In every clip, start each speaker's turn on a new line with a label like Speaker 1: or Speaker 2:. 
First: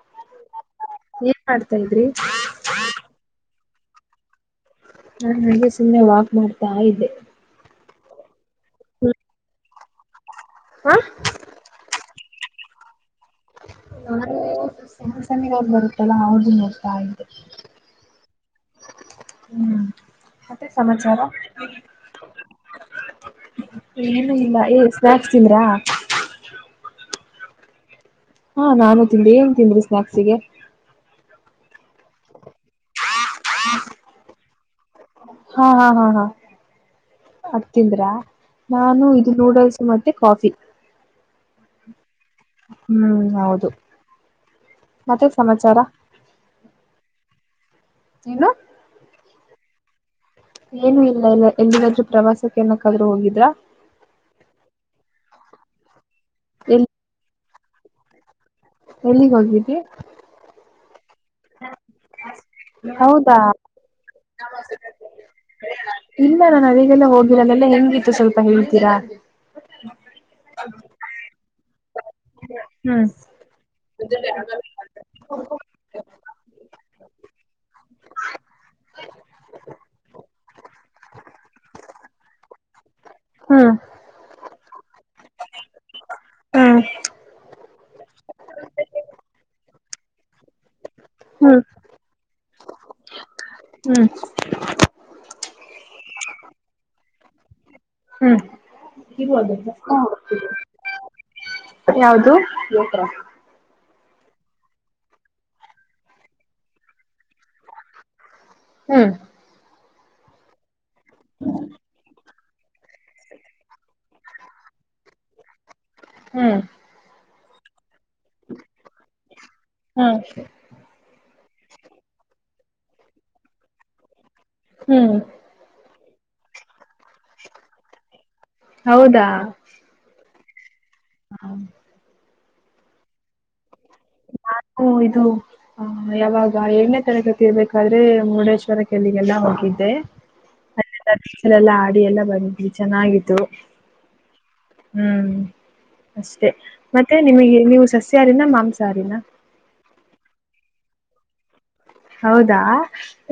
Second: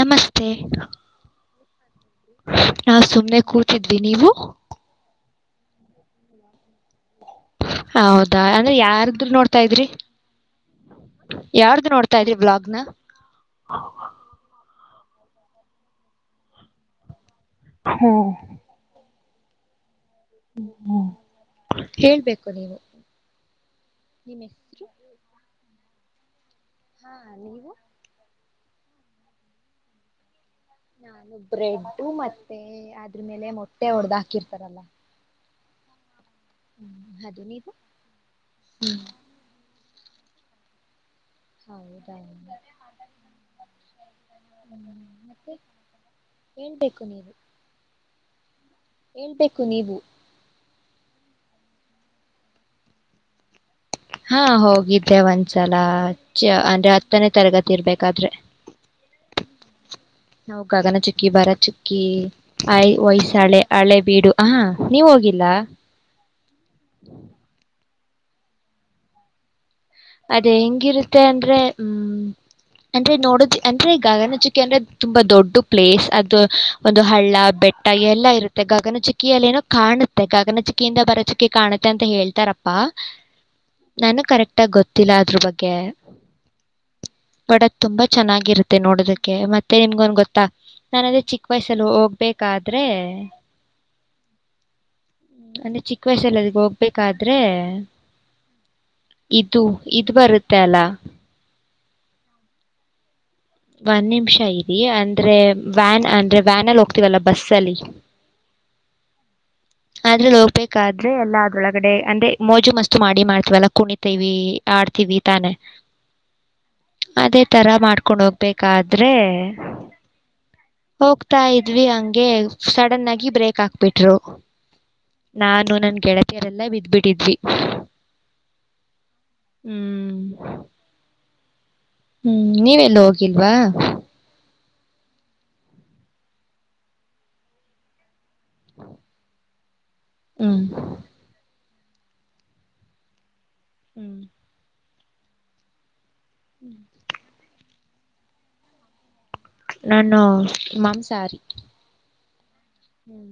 Speaker 1: ನಮಸ್ತೆ
Speaker 2: ಏನ್ ಮಾಡ್ತಾ ಇದ್ರಿ
Speaker 1: ನಾ ಸುಮನೆ ಕೂ. ್ವಿ ನೀವು.
Speaker 2: ನಾನು ನಂಗೆ ಸುಮ್ಮನೆ ವಾಕ್ ಮಾಡ್ತಾ ಇದ್ದೆ.
Speaker 1: ಹೌದಾ ಅಂದ್ರೆ ಯಾರ್ದ ನೋಡ್ತಾ ಇದ್ರಿ ಯಾರ್ದು ನೋಡ್ತಾ ಇದ್ರಿ. ಬ್ಲಾಗ್ನ.
Speaker 2: ನಸನಗ್ರ ಬರುತ್ತಲ್ಲ ಅವ್ರ್ದು ನೋಡ್ತಾ ಆ್ದು.
Speaker 1: ಹಾ
Speaker 2: ಹ್ಮ್ ಮತ್ತೆ ಸಮಾಚಾರ.
Speaker 1: ಹೇಳ್ಬೇಕು ನೀವು
Speaker 2: ಏನು
Speaker 1: ನಿಮ್ಮ
Speaker 2: ಇಲ್ಲ ಏ
Speaker 1: ಹೆಸರು
Speaker 2: ಸ್ನಾಕ್ಸ್ ತಿಂದ್ರಾ.
Speaker 1: ಹಾ ನಿಮಗೆ.
Speaker 2: ಹಾ ನಾನು ತಿಂದಿ ಏನ್ ತಿಂದ್ರಿ ಸ್ನಾಕ್ಸ್ ಗೆ.
Speaker 1: ನಾನು ಬ್ರೆಡ್ ಮತ್ತೆ ಆದ್ರೂ ಮೇಲೆ ಮೊಟ್ಟೆ ಹೊಡ್ದ್ ಹಾಕಿರ್ತಾರಲ್ಲ.
Speaker 2: ಹಾ ಹಾ ಹಾ ಹಾ
Speaker 1: ಹ್ಮ್ ಅದು ನೀವು
Speaker 2: ಅತಿಂದ್ರ
Speaker 1: ಹ್ಮ್,
Speaker 2: ನಾನು ಇದು ನೂಡಲ್ಸ್ ಮತ್ತೆ ಕಾಫಿ.
Speaker 1: ಹೌದು
Speaker 2: ಹ್ಮ್ ಹೌದು ಮತ್ತೆ ಸಮಾಚಾರ.
Speaker 1: ಹೇಳ್ಬೇಕು ನೀವು
Speaker 2: ಏನು
Speaker 1: ಕುನಿವು
Speaker 2: ಏನು ಇಲ್ಲ ಎಲ್ಲಿಗಾದ್ರೂ ಪ್ರವಾಸಕ್ಕೆ ಏನಕ್ಕಾದ್ರೂ ಹೋಗಿದ್ರ.
Speaker 1: ಹಾ ಹೋಗಿದ್ದೆ ಒಂದ್ಸಲ
Speaker 2: ಎಲ್ಲಿ
Speaker 1: ಅಂದ್ರೆ ಹತ್ತನೇ ತರಗತಿ ಇರಬೇಕಾದ್ರೆ.
Speaker 2: ಎಲ್ಲಿಗೆ ಹೋಗಿದ್ರಿ.
Speaker 1: ನಾವು ಗಗನ ಚಿ ಕ್ಕಿ ಬರ ಚುಕ್ಕಿ ಆಯ್
Speaker 2: ಹೌದಾ
Speaker 1: ವಯ್ಸಳೆ ಹಳೆ ಬೀಡು ಹ ನೀವು ಹೋಗಿಲ್ಲ.
Speaker 2: ಇಲ್ಲ ನಾನು ಆವಿಗೆಲ್ಲಾ ಹೋಗಿರಲ್ಲಲ್ಲೇ. ಸ್ವಲ್ಪ ಹೇಳ್ತೀರಾ.
Speaker 1: ಅದು ಹೆಂಗಿರುತ್ತೆ ಅಂದ್ರೆ ಹ್ಮ್.
Speaker 2: ಹ್ಮ್
Speaker 1: ಅಂದ್ರೆ ನೋಡದು ಅಂದ್ರೆ ಗಗನ ಚುಕ್ಕೆ ಅಂದ್ರೆ ತುಂಬಾ ದೊಡ್ಡ ಪ್ಲೇಸ್ ಅದು ಒಂದು ಹಳ್ಳ ಬೆಟ್ಟ ಎಲ್ಲ ಇರುತ್ತೆ ಗಗನ ಚುಕ್ಕಿಯಲ್ಲೊ ಏನೋ ಕಾಣುತ್ತೆ ಗಗನ ಚುಕ್ಕಿಯಿಂದ ಬರೋ ಚುಕ್ಕಿ ಕಾಣುತ್ತೆ ಅಂತ ಹೇಳ್ತಾರಪ್ಪ. ಪ್ಪ
Speaker 2: ಹ್ಮ್
Speaker 1: ನಾನು ಕರೆಕ್ಟ್ ಆಗಿ ಗೊತ್ತಿಲ್ಲ ಅದ್ರ್ ಬಗ್ಗೆ.
Speaker 2: ಹ್ಮ್
Speaker 1: ಬಡಕ್ ತುಂಬಾ ಚೆನ್ನಾಗಿರುತ್ತೆ ನೋಡೋದಕ್ಕೆ ಮತ್ತೆ ನಿಮ್ಗೊಂದು. ತಾ ನಾನು ಅದೇ ಚಿಕ್ಕು
Speaker 2: ಹ್ಮ್
Speaker 1: ವಯಸ್ಸಲ್ಲಿ ಹೋಗ್ಬೇಕಾದ್ರೆ.
Speaker 2: ಹ್ಮ್
Speaker 1: ನಾನು ಚಿಕ್ಕು ವಯಸಲ್ಲಿ ಅಲ್ಲಿಗೆ ಹೋಗ್ಬೇಕಾದ್ರೆ.
Speaker 2: ಹ್ಮ್
Speaker 1: ಇದು ಇದು ಬರುತ್ತೆ ಅಲ
Speaker 2: ಯಾವುದು
Speaker 1: ಒಂದ್ ನಿಮಿಷ ಇರಿ ಅಂದ್ರೆ ವ್ಯಾನ್ ಅಂದ್ರೆ ವ್ಯಾನ್ ಅಲ್ಲಿ ಹೋಗ್ತೀವಲ್ಲ ಬಸ್ ಅಲ್ಲಿ.
Speaker 2: ಹ್ಮ್
Speaker 1: ಆದ್ರೆ ಹೋಗ್ಬೇಕಾದ್ರೆ ಎಲ್ಲಾ ಅದ್ರೊಳಗಡೆ ಅಂದ್ರೆ. ಮೋಜು ಮಸ್ತು ಮಾಡಿ ಮಾಡ್ತವಲ್ಲ ಕುಣಿತೀವಿ ಆಡ್ತೀವಿ ತಾನೇ.
Speaker 2: ಹ್ಮ್
Speaker 1: ಅದೇ ತರ ಮಾಡ್ಕೊಂಡು ಹೋಗ್ಬೇಕಾದ್ರೆ
Speaker 2: ಹ್ಮ್
Speaker 1: ಹೋಗು ತ ಇದ್ವಿ ಹಂಗೆ ಸಡನ್ ಆಗಿ ಬ್ರೇಕ್ ಹಾಕ್ಬಿಟ್ರು
Speaker 2: ಹ್ಮ್
Speaker 1: ನಾನು ನನ್ ಗೆ ರೆಲ್ಲ ಬಿದ್ಬಿಟ್ಟಿದ್ವಿ
Speaker 2: ಹೌದಾ
Speaker 1: ಹ್ಮ್.
Speaker 2: ಹಾ
Speaker 1: ಹ್ಮ್ ನೀವೆಲ್ಲ ಹೋಗಿಲ್ವಾ.
Speaker 2: ಹ್ಮು ಇದು ಹ ಯಾವಾಗ ಏಳ್ನೇ ತರಗತಿ ಇರಬೇಕಾದರೆ. ಮುರುಡೇಶ್ವರ ಕೆಲ್ಲಿಗೆಲ್ಲ ಹೋಗಿದ್ದೆ.
Speaker 1: ಹ್ಞೂ
Speaker 2: ಇವೆಲ್ಲ ಹಾ ಎಲ್ಲ ಬಂದ್ವಿ ಚೆನ್ನಾಗಿತ್ತು.
Speaker 1: ಹ್ಮ್
Speaker 2: ಹ್ಮ್ ಅಷ್ಟೇ ಮತ್ತೆ ನಿಮಗೆ ನೀವು ಸಸ್ಯಾಹಾರಿನ ಮಾಂಸಹಾರಿನ.
Speaker 1: ನಾನು ಮಾಂಸಹಾರಿ.
Speaker 2: ಹೌದಾ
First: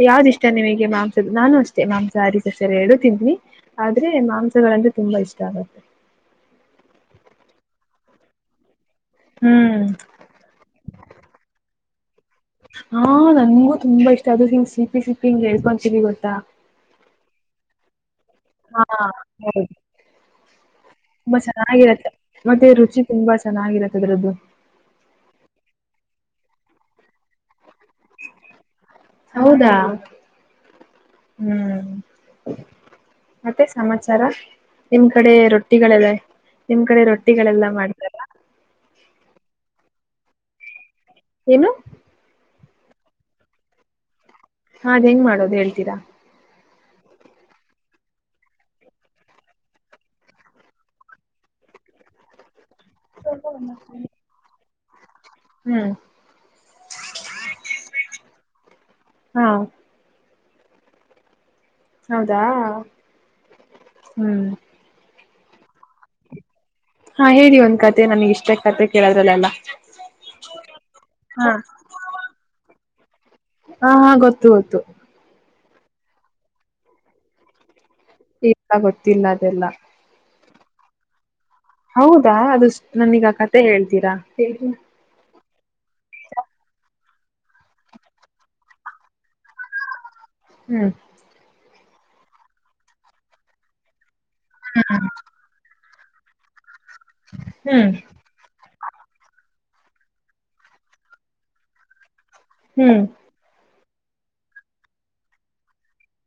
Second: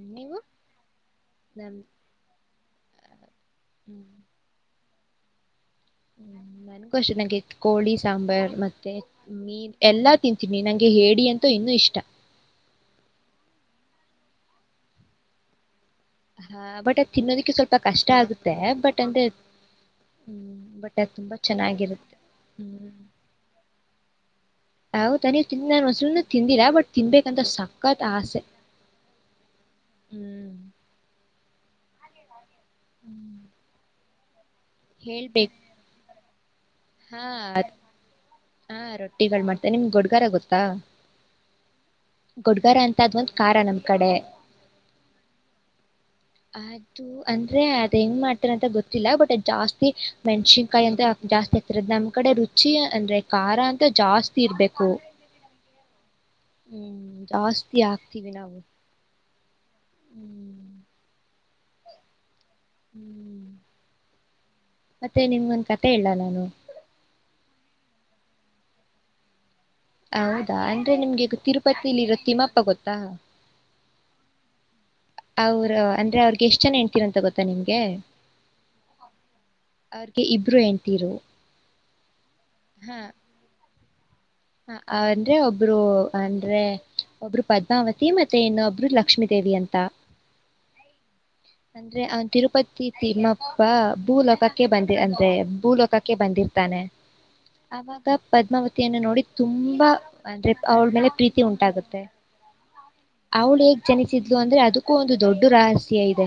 Speaker 2: ಯಾವುದು ಇಷ್ಟ ನಿಮಗೆ ಮಾಂಸದು ನಾನು
Speaker 1: ನಮ್ಮ
Speaker 2: ಅಷ್ಟೇ ಮಾಂಸ ಹಾರಿ ಸಸ್ಯಹಾರಿ ಎರಡು ತಿಂತೀನಿ. ಆದ್ರೆ ಮಾಂಸಗಳಂದ್ರೆ ತುಂಬಾ ಇಷ್ಟ ಆಗತ್ತೆ.
Speaker 1: ಹ್ಮ ನನ್ಗೂ ಅಷ್ಟೆ ಎತ್ತು ಕೋಳಿ ಸಾಂಬಾರ್ ಮತ್ತೆ. ಮೀನು
Speaker 2: ಹ್ಮ್
Speaker 1: ಎಲ್ಲಾ ತಿಂತೀನಿ ನಂಗೆ ಹೇಡಿ ಅಂತೂ ಇನ್ನು ಇಷ್ಟ.
Speaker 2: ಹಾ ನನಗೂ ತುಂಬಾ ಇಷ್ಟ ಅದು ಸಿಪಿ ಸಿಪಿ ಹಿಂಗು ಹೇಳ್ಕೊಂತಾ.
Speaker 1: ಹಾ ಬಟ್ ಅದ್ ತಿನ್ನೋದಿಕ್ಕೆ ಸ್ವಲ್ಪ ಕಷ್ಟ ಆಗುತ್ತೆ.
Speaker 2: ಹಾ
Speaker 1: ಬಟ್ ಅಂದ್ರೆ
Speaker 2: [unintelligible]
Speaker 1: ಹ್ಮ್ ಬಟ್ ಅದು
Speaker 2: ತುಂಬಾ ಚೆನ್ನಾಗಿರತ್ತೆ
Speaker 1: ಚೆನ್ನಾಗಿರುತ್ತೆ
Speaker 2: ಮತ್ತೆ ರುಚಿ ತುಂಬಾ ಚೆನ್ನಾಗಿರತ್ತ ಅದ್ರದ್ದು.
Speaker 1: ಹೌದ ಅ ನೀ ತಿಿಂದ ನನ್ [unintelligible] ತಿಂದಿರಾ ಬಟ್ ತಿನ್ಬೇಕು ಸಕ್ಕತ್ ಆಸೆ
Speaker 2: ಹೌದಾ
Speaker 1: ಹ್ಮ್.
Speaker 2: ಹ್ಮ್
Speaker 1: ಹ್ಮ್.
Speaker 2: ಮತ್ತೆ ಸಮಾಚಾರ. ನಿಮ್ ಕಡೆ
Speaker 1: ಹೇಳ್ಬೇಕು
Speaker 2: ರೊಟ್ಟಿಗಳೆಲ್ಲ ನಿಮ್ ಕಡೆ
Speaker 1: ಹಾ
Speaker 2: ರೊಟ್ಟಿಗಳೆಲ್ಲ ಮಾಡ್ತಾರ.
Speaker 1: ಹಾ ರೊಟ್ಟಿಗಳು ಮಾಡ್ತಾರೆ ನಿಮ್ಗೆ ಗುಡ್ಗಾರ ಗೊತ್ತಾ.
Speaker 2: ಏನು
Speaker 1: ಗುಡ್ಗಾರ ಅಂತ ಅದ್ ಒಂದ್ ಖಾರ ನಮ್ ಕಡೆ
Speaker 2: ಹಾದ್ ಹೆಂಗ್ ಮಾಡೋದು ಹೇಳ್ತೀರಾ.
Speaker 1: ಅದು ಅಂದ್ರೆ ಅದ ಹೆಂಗ ಮಾಡ್ತಾರ ಅಂತ ಗೊತ್ತಿಲ್ಲ ಬಟ್ ಜಾಸ್ತಿ ಮೆಣಸನ್ಕಾಯಿ ಅಂತ ಜಾಸ್ತಿ ಆಗ್ತರ ನಮ್ ಕಡೆ ರುಚಿ ಚ್ಚಿ ಅಂದ್ರೆ ಖಾರ ಅಂತ ಜಾಸ್ತಿ ಇರ್ಬೇಕು.
Speaker 2: ಹ್ಮ್
Speaker 1: ಹ್ಮ್ ಜಾಸ್ತಿ ಆಗ್ತೀವಿ ನಾವು
Speaker 2: ಹಾ
Speaker 1: ಹ್ಮ್
Speaker 2: ಹೌದಾ ಹ್ಮ್
Speaker 1: ಮತ್ತೆ ನಿಮಗೊಂದ್ ಕತೆ ಹೇಳಲ್ಲ ನಾನು.
Speaker 2: ಹಾ ಹೇಳಿ ಒಂದ್ ಕತೆ ನನ್ಗ್ ಇಷ್ಟ ಕತೆ ಕೇಳೋದ್ರಲ್ಲೆಲ್ಲಾ.
Speaker 1: ಹೌದಾ ಅಂದ್ರೆ ನಿಮ್ಗೆ ತಿರುಪತಿಲಿ ಇರೋ ತಿಮ್ಮಪ್ಪ ಗೊತ್ತಾ.
Speaker 2: ಹಾ ಹಾ ಗೊತ್ತು ಗೊತ್ತು.
Speaker 1: ಅವರು ಅಂದ್ರೆ ಅವ್ರಗೆ ಎಷ್ಟ್ ಜನ ಹೆಂಡ್ತಿರ್ ಅಂತ ಗೊತ್ತಾ ನಿಮ್ಗೆ.
Speaker 2: ಈಗ ಗೊತ್ತಿಲ್ಲ ಅದೆಲ್ಲ.
Speaker 1: ಅವ್ರಿಗೆ ಇಬ್ಬರು ಹೆಂಡ್ತೀರು.
Speaker 2: ಹೌದಾ ಅದುಷ್ಟ ನನೀಗ ಕತೆೆ ಹೇಳ್ತೀರಾ.
Speaker 1: ಅಂದ್ರೆ ಒಬ್ಬ ಒಬ್ರು ಅಂದ್ರೆ ಒಬ್ರು ಪದ್ಮಾವತಿ ಮತ್ತೆ ಇನ್ನೊಬ್ರು ಲಕ್ಷ್ಮೀ ದೇವಿ ಅಂತ.
Speaker 2: ಹ್ಮ್
Speaker 1: ಅಂದ್ರೆ ಅವನ್ ತಿರುಪತಿ ತಿಮ್ಮಪ್ಪ ಭೂ ಲೋಕಕ್ಕೆ ಬಂದಿ ಅಂದ್ರೆ ಭೂಲೋಕಕ್ಕೆ ಬಂದಿರ್ತಾನೆ
Speaker 2: ಹ್ಮ್
Speaker 1: ಆಗ ಪದ್ಮಾವತಿಯನ್ನು ನೋಡಿ ತುಂಬಾ ಅಂದ್ರೆ ಅವಳ ಮೇಲೆ ಪ್ರೀತಿ ಉಂಟಾಗುತ್ತೆ ಅವಳೇಗ್ ಜನಿಸಿದ್ಲು ಅಂದ್ರೆ ಅದಕ್ಕೂ ಒಂದು ದೊಡ್ಡ ರಹಸ್ಯ ಇದೆ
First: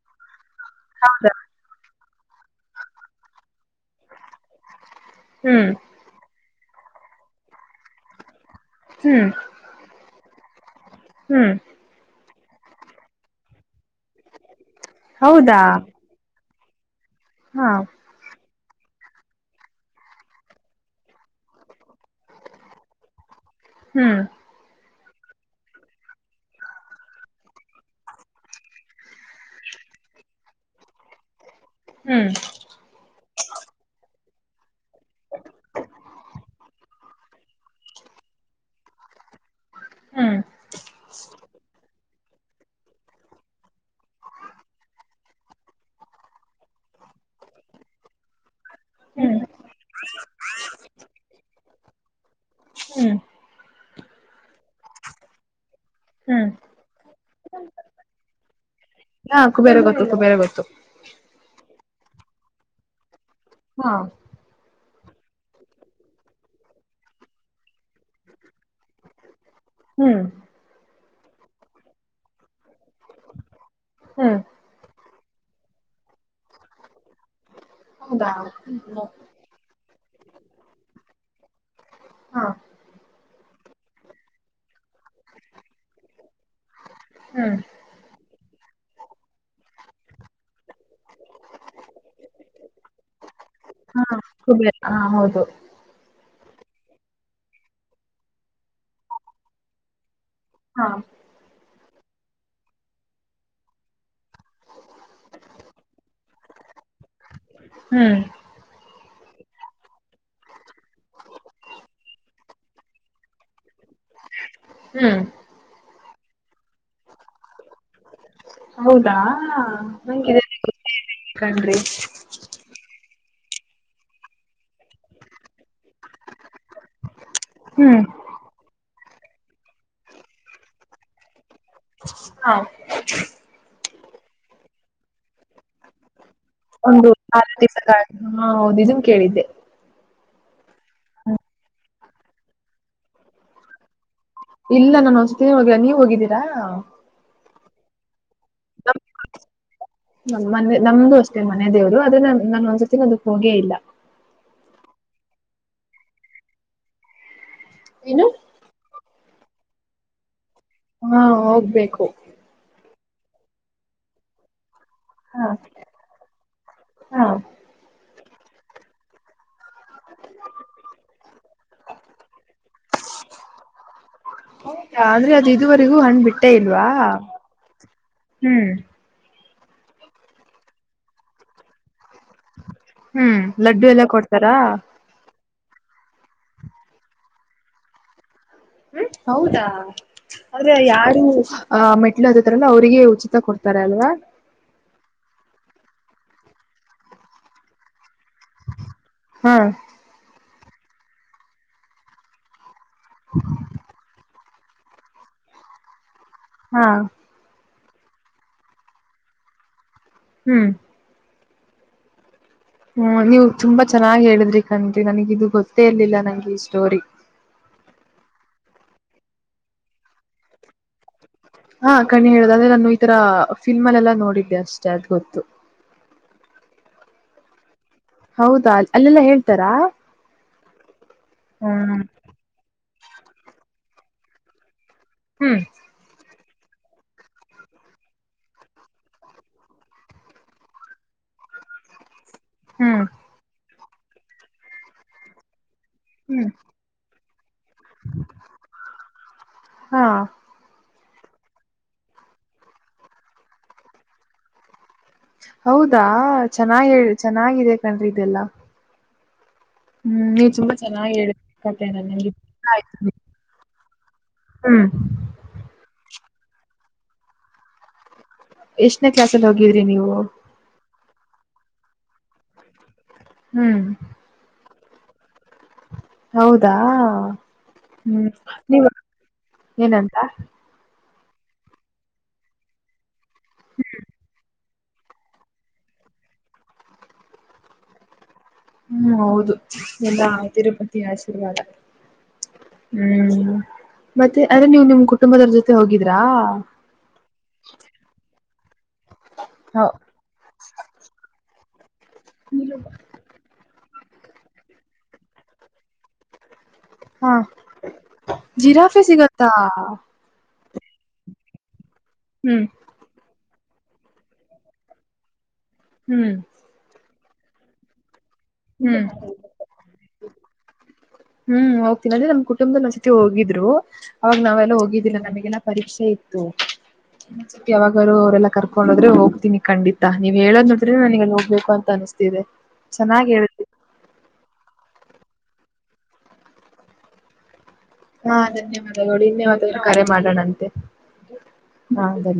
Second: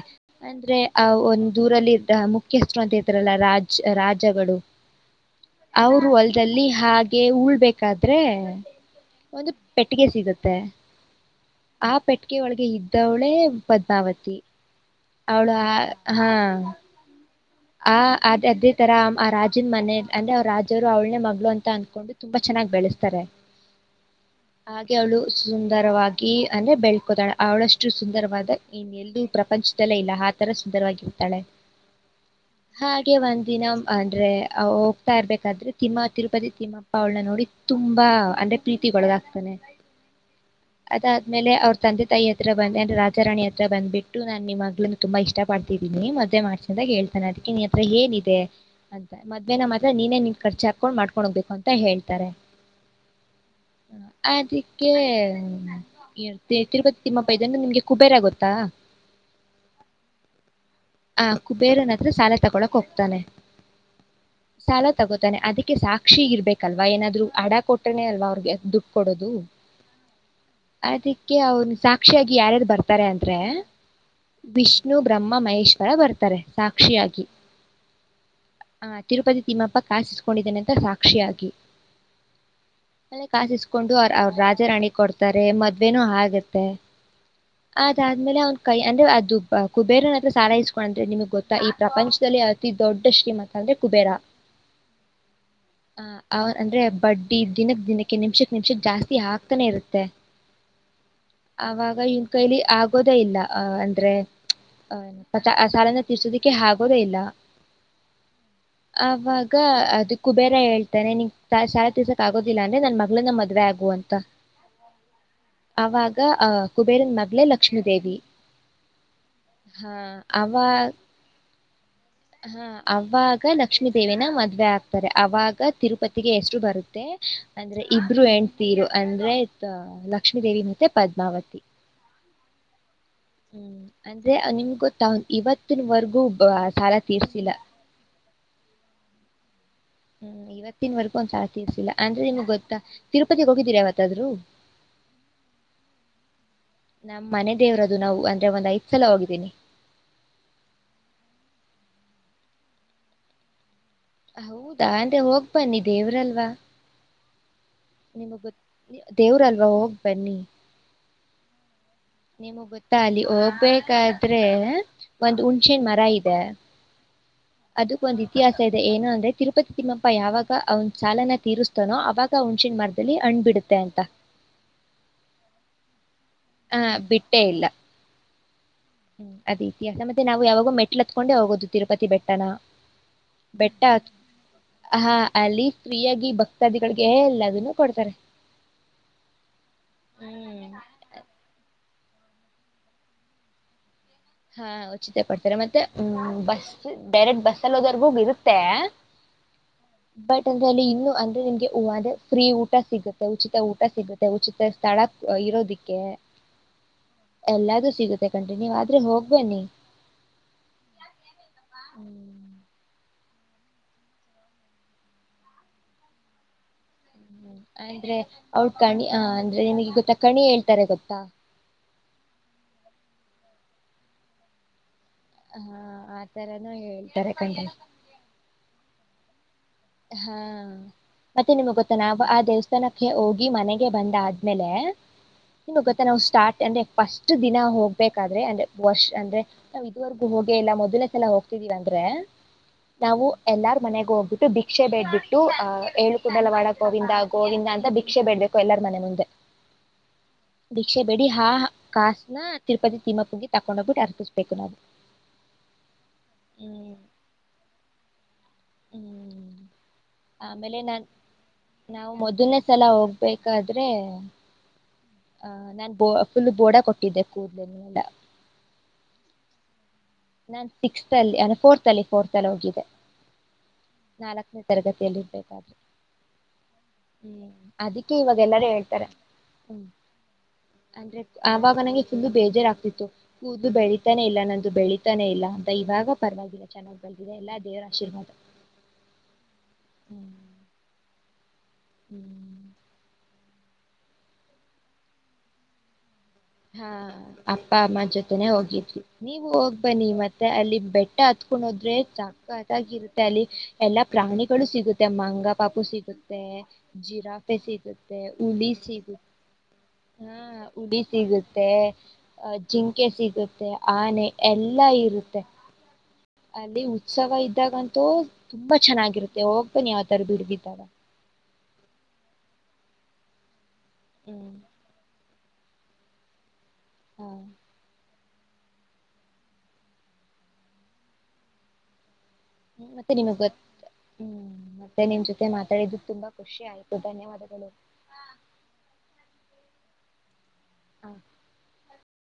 Speaker 1: ಅಂದ್ರೆ ಆ ಒಂದು ಊರಲ್ಲಿ ಮುಖ್ಯಸ್ಥರು ಅಂತ ಇದಾರಲ್ಲ ರಾಜ್ ರಾಜಗಳು
Speaker 2: ಹ್ಮ್
Speaker 1: ಅವರು ಹೊ ಲ್ದಲ್ಲಿ ಹಾಗೆ ಉಳ್ಬೇಕಾದ್ರೆ.
Speaker 2: ಹೌದಾ
Speaker 1: ಒಂದು ಪೆಟ್ಟಿಗೆ ಸಿಗುತ್ತೆ ಆ
Speaker 2: ಹ್ಮ್ ಹ್ಮ್ ಹ್ಮ್
Speaker 1: ಪೆಟ್ ಆ ಪೆಟ್ಟಿಗೆ ಒಳಗೆ ಇದ್ದವಳೇ ಪದ್ಮಾವತಿ. ಅವಳು
Speaker 2: ಹೌದಾ
Speaker 1: ಹಾ
Speaker 2: ಹಾ
Speaker 1: ಆ ಅದ್ ಅದೇ ತರ ಆ ರಾಜನ್ ಮನೆ ಅಂದ್ರೆ ಅವ್ರ ರಾಜರು ಅವ್ಳ್ನೇ ಮಗಳು ಅಂತ ೊಂಡು ತುಂಬಾ ಚೆನ್ನಾಗ್ ಬೆಳೆಸ್ತಾರೆ
Speaker 2: ಹ್ಮ್
Speaker 1: ಹಾಗ್ ಅವಳು ಸುಂದರವಾಗಿ ಅ ಬೆಳ್ಕೋತಾಳ ಅವಳಷ್ಟು ಸುಂದರವಾದ ಇ ಎಲ್ಲೂ ಪ್ರಪಂಚದಲ್ಲಿ ಇಲ್ಲ ಇಲ್ಲ ಆ ತರ ಸುಂದರವಾಗಿರ್ತಾಳೆ.
Speaker 2: ಹ್ಮ್
Speaker 1: ಹಾಗೆ ಒಂದ ದಿನ ಅಂದ್ರೆ ಹೋಗ್ತಾ ಇರ್ಬೇಕಾದ್ರೆ ತಿಮ್ಮ ತಿರುಪತಿ ತಿಮ್ಮಪ್ಪ ಅವಳನ್ನ ನೋಡಿ. ತುಂಬಾ ಅಂದ್ರೆ ಪ್ರೀತಿಗೊಳಗಾಗ್ತಾನೆ
Speaker 2: ಹ್ಮ್
Speaker 1: ಅದಾದ್ಮೇಲೆ ಅವ್ರ ತಂದೆ ತೈ ಹತ್ರ ಬಂದ ರಾಜ ರಾಣಿ ಹತ್ರ ಬಂದ್ಬಟ್ಟು ನಾನನ್ ನಿಮ್ಮ ಮಗ್ಳುನ್ನ ತುಂಬಾ ಇಷ್ಟ ಪಡ್ತಿದೀನಿ ಮದ್ವೆ ಮಾಡ್ಸ ಅಂತ ಹೇಳ್ [unintelligible] ಅದಕ್ಕೆ ನೀ ಹತ್ರ ಏನಿದೆ. ಅಂತ
Speaker 2: ಹ್ಮ್
Speaker 1: ಮದ್ವೆೇನ ಮಾತ್ರ ನೀನೇ ನಿನ್ ಖರ್ಚ ಹಾಕೊಂಡ್ ಮಾಡ್ಕೊಂಡ್ ಹೋಗ್ಬೇಕು ಅಂತ ಹೇಳ್ತಾರೆ.
Speaker 2: ಹ್ಮ್
Speaker 1: ಅದಕ್ಕೆ
Speaker 2: ಹ್ಮ್
Speaker 1: ತಿರ್ಗತಿ ತಿಮ್ಮಪ್ಪೈದಂದು ನಿಮ್ಗೆ ಕುಬೇರ ಆಗುತ್ತಾ.
Speaker 2: ಹೂ ಕುಬೇರ ಗೊತ್ತು.
Speaker 1: ಆದ್ರೆ ಸಾಲ ತಗೊಳಕ್ ಹೋಗ್ತಾನೆ.
Speaker 2: ಹಾ
Speaker 1: ಸಾಲ ತಗೋತಾನೆ ಅದಕ್ಕೆ ಸಾಕ್ಷಿ ಇರ್ಬೇಕಲ್ವಾ ಏನಾದ್ರು ಅಡ ಕೊಟ್ರನೆೇ ಅಲ್ವಾ ಅವ್ರಿಗೆ ದುಡ್ಡು ಕೊಡೋದು
Speaker 2: ಹ್ಮ್
Speaker 1: ಅದಕ್ಕೆ ಅವ್ನು ಸಾಕ್ಷಿಯಾಗಿ ಯಾರ್ಯಾರು ಬರ್ತಾರೆ ಅಂದ್ರೆ
Speaker 2: ಹ್ಮ್
Speaker 1: ವಿಷ್ಣು ಬ್ರಹ್ಮ ಮಹೇಶ್ವರ ಬರ್ತಾರೆ ಸಾಕ್ಷಿಯಾಗಿ
Speaker 2: ಹೌದಾ
Speaker 1: ಆ ತಿರುಪತಿ ತಿಮ್ಮಪ್ಪ ಕಾಸಿಸ್ಕೊಂಡಿದ್ದೇನೆ ಅಂತ ಸಾಕ್ಷಿಯಾಗಿ
Speaker 2: ಹಾ
Speaker 1: ಕಾಸಿಸ್ಕೊಂಡು ಅವ ಅವ್ರ ರಾಜ ರಣಿ ಕೊಡ್ತಾರೆ ಮದ್ೇನ ಹಾಗತ್ತೆ
Speaker 2: ಹ್ಮ್
Speaker 1: ಅದಾದ್ಮೇಲೆ ಅವ್ನ್ ಕೈ ಅಂದ್ರೆ ಅದು ಕುಬೇರನತ್ರ ಸಾರ ಇಸ್ಕೊಂಡಂದ್ರೆ ನಿ ಈ ಪ್ರಪಂಚದಲ್ಲಿ ಅತಿ ದೊಡ್ಡ ಶ್ರೀಮಂತ ಅಂದ್ರೆ
Speaker 2: ಹಾ
Speaker 1: ಕುಬೇರ
Speaker 2: ಕುಬೇರ ಹಾ ಹೌದು
Speaker 1: ಆ ಆ ಅಂದ್ರೆ ಬಡ್ಡಿ ದಿನಕ್ ದಿನಕ್ಕೆ ನಿಮಿಷಕ್ ನಿಮಿಷಕ್ ಜಾಸ್ತಿ ಹಾಕ್ತಾನೆ ಇರುತ್ತೆ
Speaker 2: ಹಾ
Speaker 1: ಆಗ ಇವನ್ ಕೈಲಿ ಆಗೋದೇ ಇಲ್ಲ ಅ ಅಂದ್ರೆ ಆ ಸಾಲನೆ ಿಸೋದಕ್ಕೆ ಆಗೋದ ಇಲ್ಲ
Speaker 2: ಹ್ಮ್
Speaker 1: [inaudible] ಅವಾಗ ಅದ ಕುಬೇರ ಹೇಳ್ತಾನೆ ಶಾಲೆ ತಸಕ್ ಆಗೋದಿಲ್ಲ ಅಂದ್ರೆ ನನ್ ಮಗಳ ನ ಮದ್ವ ಆಗು ಅಂತ ಂತ
Speaker 2: ಹ್ಮ್
Speaker 1: ಅವಾಗ ಅ ಕುಬೇರಿನ್ ಮಗ್ ಲಕ್ಷ್ಮೀದೇವಿ
Speaker 2: ಹೌದಾ
Speaker 1: ಹಾ
Speaker 2: ನಂಗಿದೇ
Speaker 1: ಅವ
Speaker 2: ಕಣ್ರಿ
Speaker 1: ಹಾ ಅವಾಗ ಲಕ್ಷ್ಮೀ ದೇವನ ಮದ್ವೆ ಆಗ್ತಾರೆ ಅವಾಗ ತಿರುಪತಿಗೆ ಎಷ್ಟರು ಬರುತ್ತೆ ಅಂದ್ರೆ
Speaker 2: ಹ್ಮ್
Speaker 1: ಇಬ್ರು ಎಂಡ್ ತೀರು ಅಂದ ಅಂದ್ರೆ ಲಕ್ಷ್ಮೀ ದೇವಿ ಮತ್ತೆ ಪದ್ಮಾವತಿ
Speaker 2: ಹಾ [inaudible]
Speaker 1: ಅಂದ್ರೆ ನಿಮ್ಗೆ ಗೊತ್ತ ಇವತ್ ಮತ್ತ ವರ್ಗೂ ಸಾಲ
Speaker 2: ಒಂದು ವಾರ
Speaker 1: ತೀರ್ಸಲ [inaudible]
Speaker 2: ದಿವಸಗಳ ಹಾ ಹೌದು ಇದನ್ ಕೇಳಿದ್ದೆ
Speaker 1: ಹ್ಮ್ ಇವತ್ತಿನವರೆಗ ಒಂದ್ ಸತಿರ್ಸಿಲ್ಲ ಅಂದ್ರೆ ನಿಮ್ಗೆ ಗೊತ್ತ ತಿರುಪತಿಗೆ ಹೋಗಿದ್ದೀರಿ ಯಾವ
Speaker 2: ಇಲ್ಲ ನಾನು ಒಂದ್ಸತಿ ಹೋಗಿಲ್ಲ ನೀವ್ ಹೋಗಿದ್ದೀರಾ
Speaker 1: ದೇವರದದು ನಾವು ಅ
Speaker 2: ಮನೆ ನಮ್ದು ಅಷ್ಟೇ ಮನೆ ದೇವರು ಅದೇ ನ ನನ್ ಒಂದ್ ಜೊತೆನ್ ಅದಕ್ ಹೋಗೇ ಇಲ್ಲ
Speaker 1: ಹೌದಾ ಅಂದ್ರೆ ಹೋಗ್ ಬನ್ನಿ ದೇವ್ರಲ್ವಾ
Speaker 2: ಏನು
Speaker 1: ನಿಮಗ್ ಗೊ ದೇವ್ರಲ್ವಾ ಹೋಗ್ ಬನ್ನಿ
Speaker 2: ಹಾ ಹೋಗ್ಬೇಕು
Speaker 1: ನಿಮಗ್ ಗೊತ್ತಾಗಲಿ ಹೋಗ್ಬೇಕಾದ್ರೆ ಒಂದು
Speaker 2: ಹಾ
Speaker 1: ಹುಣಚೆನ್ ಮರ ಇದೆ
Speaker 2: ಹಾ
Speaker 1: ಅದಕ್ ಒಂದ ಇತಿಹಾಸ ಇದೆ ಏನು ಅಂದ್ರೆ ತಿರು ತಿಪ್ಪತಿ ತಿಮ್ಮಪ್ಪ ಯಾವಾಗ ಅವನ್ ಸಾಲನ ತೀರಿಸ್ತಾನೋ ಅವಾಗ ಹಣ್ಸಿನ ಮರದಲ್ಲಿ ಅಣ್ಬಿಡುತ್ತೆ ಅಂತ
Speaker 2: ಅಂದ್ರೆ ಅದು ಇದುವರೆಗೂ ಹಣ್ಣ
Speaker 1: ಹ ಬಿಟ್ಟೇ ಇಲ್ಲ
Speaker 2: ಹ್ಮ್
Speaker 1: ಹ್ಮ್ ಅದ ಇತಿಹಾಸ ಮತ್ತೆ ನಾವು ಯಾವಾಗೂ ಮೆಟ್ಲ್ ಹತ್ಕೊಂಡೇ ಹೋಗೋದು ತಿರುಪತಿ ಬೆಟ್ಟ ಟ್ಟ
Speaker 2: ಹ್ಮ್
Speaker 1: ಬೆಟ್ಟ
Speaker 2: ಲಡ್ಡು ಎಲ್ಲ ಕೊಡ್ತಾರಾ?
Speaker 1: ಹಹಾ ಅಲ್ಲಿ ಸ್ತ್ರೀಯಾಗಿ ಭಕ್ತಾದಿಗಳಿಗೆ ಎಲ್ಲದನು ಕೊಡ್ತಾರೆ
Speaker 2: ಹ್ಮ ಹೌದಾ
Speaker 1: ಹ್ಮ್
Speaker 2: ಆದ್ರೆ ಯಾರು ಆಹ್ ಮೆಟ್ಲ್ ಹತಾರಲ್ಲ ಅವ್ರರಿಗೆ ಉಚಿತ ಕೊಡ್ತಾರೆ ಅಲ್ವಾ
Speaker 1: ಹಾ ಉಚಿತ ಕೊಡ್ತಾರೆ ಮತ್ತೆ ಹ್ಮ ಬಸ್ ಡೈರೆಕ್ಟ್ ಬಸ್ಸಲ್ ಹೋದವೌರಿಗೂ ಇರುತ್ತೆ
Speaker 2: ಹಾ
Speaker 1: [unintelligible] ಊಟ ಸಿಗುತ್ತೆ ಉಚಿತ ಊಟ ಸಿಗುತ್ತೆ ಉಚಿತ ಸ್ಥಳ ಇರೋದಿಕ್ಕೆ
Speaker 2: ಹಾ
Speaker 1: ಎಲ್ಲದುೂ ಸಿಗುತ್ತೆ ಕಂಟಿನ್ಯೂ ಆದ್ರೆ ಹೋಗ್ ಬನ್ನಿ
Speaker 2: ಹ್ಮ್
Speaker 1: [unintelligible]
Speaker 2: ಹ್ಮ ನೀವು ತುಂಬಾ ಚೆನ್ನಾಗಿ ಹೇಳಿದ್ರಿ ಕಣ್ರೀ ನನಗ ಇದು ಗೊತ್ತೇ ಇರ್ಲಿಲ್ಲ ನಂಗೆ ಈ ಸ್ಟೋರಿ
Speaker 1: ಆ ಅಂದ್ರೆ ಅವ ಕಣಿ ಆ ಅಂದ್ರೆ ಗೊತ್ತಾ ತಕಣಿ ಹೇಳ್ತಾರೆ ಗೊತ್ತಾ
Speaker 2: ಹಾ ಕಣ್ಣಿ ಹೇಳುದು ಅಂದ್ರೆ ನಾನು ಈ ತರ ಫಿಲ್ ಎಲ್ಲಾ ನೋಡಿದ್ದೆ ಅಷ್ಟೆ
Speaker 1: [inaudible]
Speaker 2: ಹೌದಾ ಅಲ್ಲೆಲ್ಲಾ ಹೇಳ್ತಾರಾ
Speaker 1: ಹಾ ಮತ್ತೆ ನಿಮ್ಗ್ ಗೊತ್ತ
Speaker 2: ಹ್ಮ್
Speaker 1: ನಾ ಆ ದೇವಸ್ಥಾನಕ್ಕೆ ಹೋಗಿ ಮನೆಗೆ ಬಂದ ಆದ್ಮೇಲೆ
Speaker 2: ಹ್ಮ್
Speaker 1: ನಿಮಗೆ ಗೊತ್ತಾ ನಾವು ಸ್ಟಾಟ್ ಅಂದ್ರೆ ಫಸ್ಟ್ ದಿನ ಹೋಗ್ಬೇಕಾದ್ರೆ ಎಂಡ್ ಅಂದ್ರೆ ವರ್ಷ ಅಂದ್ರೆ ನಾ್ ಇದುವರೆಗೂ ಹೋಗೇ ಇಲ್ಲ ಮೊದಲೇ ಸಲ ಹೋಗ್ತದೇ ಬಂದರೆ
Speaker 2: ಹ್ಮ್
Speaker 1: ನಾವು ಎಲ್ಲಾರು ಮನೆಗ ಹೋಗ್ಬಿಟ್ಟು ಭಿಕ್ಷೆ ಬೇಡ್ಬಿಟ್ಟು ಅಹ
Speaker 2: ಹ್ಮ್
Speaker 1: ಏಳುಕುಂಡಲವಾಡಗೋವಿಂದ ಗೋವಿಂದ ಅಂತ ಭಿಕ್ಷೆ ಬಿಡ್ಬೇಕು ಎಲ್ಲಾರ ಮನೆ ಮುಂದೆ
Speaker 2: ಹಾ
Speaker 1: ಭಿಕ್ಷೆ ಬಿ ಬಿಕ್ಷೆ ಬೇಡಿ ಆಾ ಹಾ ಕಾಸನ ತಿರುಪತಿ ತಿಮಪ್ಪುಗೆ ತಕೊಂಡ ಹೋಗ್ಬಿಟ್ಟು ಅರ್ಪಿಸ್ಬೇಕು ನಾವು
Speaker 2: ಹೌದಾ ಚೆನ್ನಾಗ
Speaker 1: ಹ್ಮ್
Speaker 2: ಹೆ ಚೆನ್ನಾಗಿದೆ ಕಂಡ್ರಿ ಇದೆಲ್ಲ
Speaker 1: ಹ್ಮ್
Speaker 2: ಹ್ಮ್ ನೀವ್ ತುಂಬಾ
Speaker 1: ಆಮೇಲೆ ನಾನ್
Speaker 2: ಚೆನ್ನಾಗಿ ಹೇಳ ಕತೆನ
Speaker 1: ನಾವು
Speaker 2: ನಂಗೆ
Speaker 1: ಮೊದಲ್ನೇ
Speaker 2: ಇಷ್ಟ
Speaker 1: ಸಲ
Speaker 2: ಆಯ್ತು
Speaker 1: ಹೋಗ್ಬೇಕಾದ್ರೆ
Speaker 2: ಹ್ಮ್
Speaker 1: ಆ ನಾನ್ ಬೋ ಫುಲ್ ಬೋಡಾ ಕೊಟ್ಟಿದ್ದೆ ಕೂದಲೆಲ್ಲಾ
Speaker 2: ಎಷ್ಟನೇ ಕ್ಲಾಸಲ್ಲಿ ಹೋಗಿದ್ರಿ ನೀವು
Speaker 1: ನಾನ್ ಸಿಕ್ಸ್ತಲ್ಲಿ ಅ ಫೋರ್ತ್ ಲ್ಲಿ ಫೋರ್ತ್ ಲ್ಲಿ ಹೋಗಿದ್ದೆ
Speaker 2: ಹ್ಮ್
Speaker 1: ನಾಲ್ಕನೇ ತರಗತಿಯಲ್ಲಿ ಇರ್ಬೇಕಾದ್ರೆ
Speaker 2: ಹೌದಾ
Speaker 1: ಹ್ಮ್ ಅದಕ್ಕೆ
Speaker 2: ಹ್ಮ್
Speaker 1: ಇವಾಗ ಎಲ್ಲಾರು
Speaker 2: ನೀವು
Speaker 1: ಹೇಳ್ತಾರೆ
Speaker 2: ಏನಂತ
Speaker 1: ಆಾಗ ನಂಗೆ ಫುಲ್ಲು ಬೇಜಾರಾಗಗ್ತಿತ್ತು ಕೂದಲು ಬೆಳೀಿತಾನೆ ಇಲ್ಲ ನಂದು ಬೆಳಿ ತಾನೇ ಇಲ್ಲ ಅಂತ ಇವಾಗ ಪರವಾಗಿಲ್ಲ ಚೆನ್ನಾಗಿ ಬಲ್ದಿದೆ ಎಲ್ಲಾ ದೇವರ ಆಶೀರ್ವಾದ
Speaker 2: [inaudible] ಚ್ ಹ್ಮ್ ಮತ್ತೆ ಅದೇ ನೀವು ನಿಮ್ ಕುಟುಂಬದರ ಜೊತೆ ಹೋಗಿದ್ರಿ
Speaker 1: ಹಾ ಅಪ್ಪ ಅಮ್ಮ ಜೊತೆನೆ ಹೋಗಿದ್ವಿ ನೀವು ಹೋಗ್ಬನ್ನಿ ಮತ್ತೆ ಅಲ್ಲಿ ಬೆಟ್ಟ ಹತ್ಕೊಂಡೋದ್ರೆ ಚಕ್ಕತಾಗಿರುತ್ತೆ ಅಲ್ಲಿ ಎಲ್ಲಾ ಪ್ರಾಣಿಗಳು ಸಿಗುತ್ತೆ ಮಂಗ ಪಾಪು ಸಿಗುತ್ತೆ
Speaker 2: ಹಾ
Speaker 1: ಜಿರಾಫೆ ಸಿಗುತ್ತೆ ಹುಲಿ
Speaker 2: ಜಿರಾಫೆ
Speaker 1: ಸೀಗು
Speaker 2: ಸಿಗತ್ತಾ
Speaker 1: ಹಾ ಉಡಿ ಸಿಗುತ್ತೆ ಅಹ
Speaker 2: ಹ್ಮ್
Speaker 1: ಜಿಂಕೆ ಸಿಗುತ್ತೆ ಆನೆ ಎಲ್ಲಾ ಇರುತ್ತೆ
Speaker 2: ಹ್ಮ್
Speaker 1: ಅಲ್ಲಿ ಉತ್ಸವ ಇದ್ದಾಗಂತೂ ತುಂಬಾ
Speaker 2: ಹ್ಮ್
Speaker 1: ಚೆನ್ನಾಗಿರುತ್ತೆ ಹೋಗ್ಬನಿ ಯ ತರಬಿಡ್ ಬಿದ್ದಾಗ
Speaker 2: ಹ್ಮ್ ಹೋಗ್ತೀನಿ ಅ್ರೆ ನಮ್ ಕುಟುಂಬದಲ್ಲಿ ಒನ್ ಸತಿ ಹೋಗಿದ್ರು ಅವಾಗ
Speaker 1: ಹ್ಮ್
Speaker 2: ನಾವೆಲ್ಲ ಹೋಗಿದ್ದಿಲ್ಲ ನಮ್ಮನೆಗೆ ಇಲ್ಲ ಪರೀಕ್ಷೆ ಇತ್ತು
Speaker 1: ಹಾ
Speaker 2: ಇನ್ನೊಂಸತಿ ಯಾವಾಗರೋ ನನ್ನ ಕರ್ಕೊಂಡೋದ್ರೆ ಹೋಗ್ತೀನಿ ಖಂಡಿತ ನೀವು ಹೇಳೋದು ನೋಡಿದ್ರೆ ನಾನೀವಾಗ ಹೋಗ್ಬೇಕು ಅಂತ ಅನಿಸ್ತ
Speaker 1: ಹ್ಮ ಮತ್ತೆ ನಿಮಗ್ ಗೊತ್ತ ಹ್ಮ್ ಮತ್ತೆ ನಿಮ್ ಜೊತೆ ನೀವು ಮಾತಾಡಿದ್ದು ತುಂಬಾ ಖುಷಿ ಆಯ್ತು ಧನ್ಯವಾದಗಳು
Speaker 2: [unintelligible]
Speaker 1: [inaudible]
Speaker 2: ಹಾ ಸರಿ [unintelligible]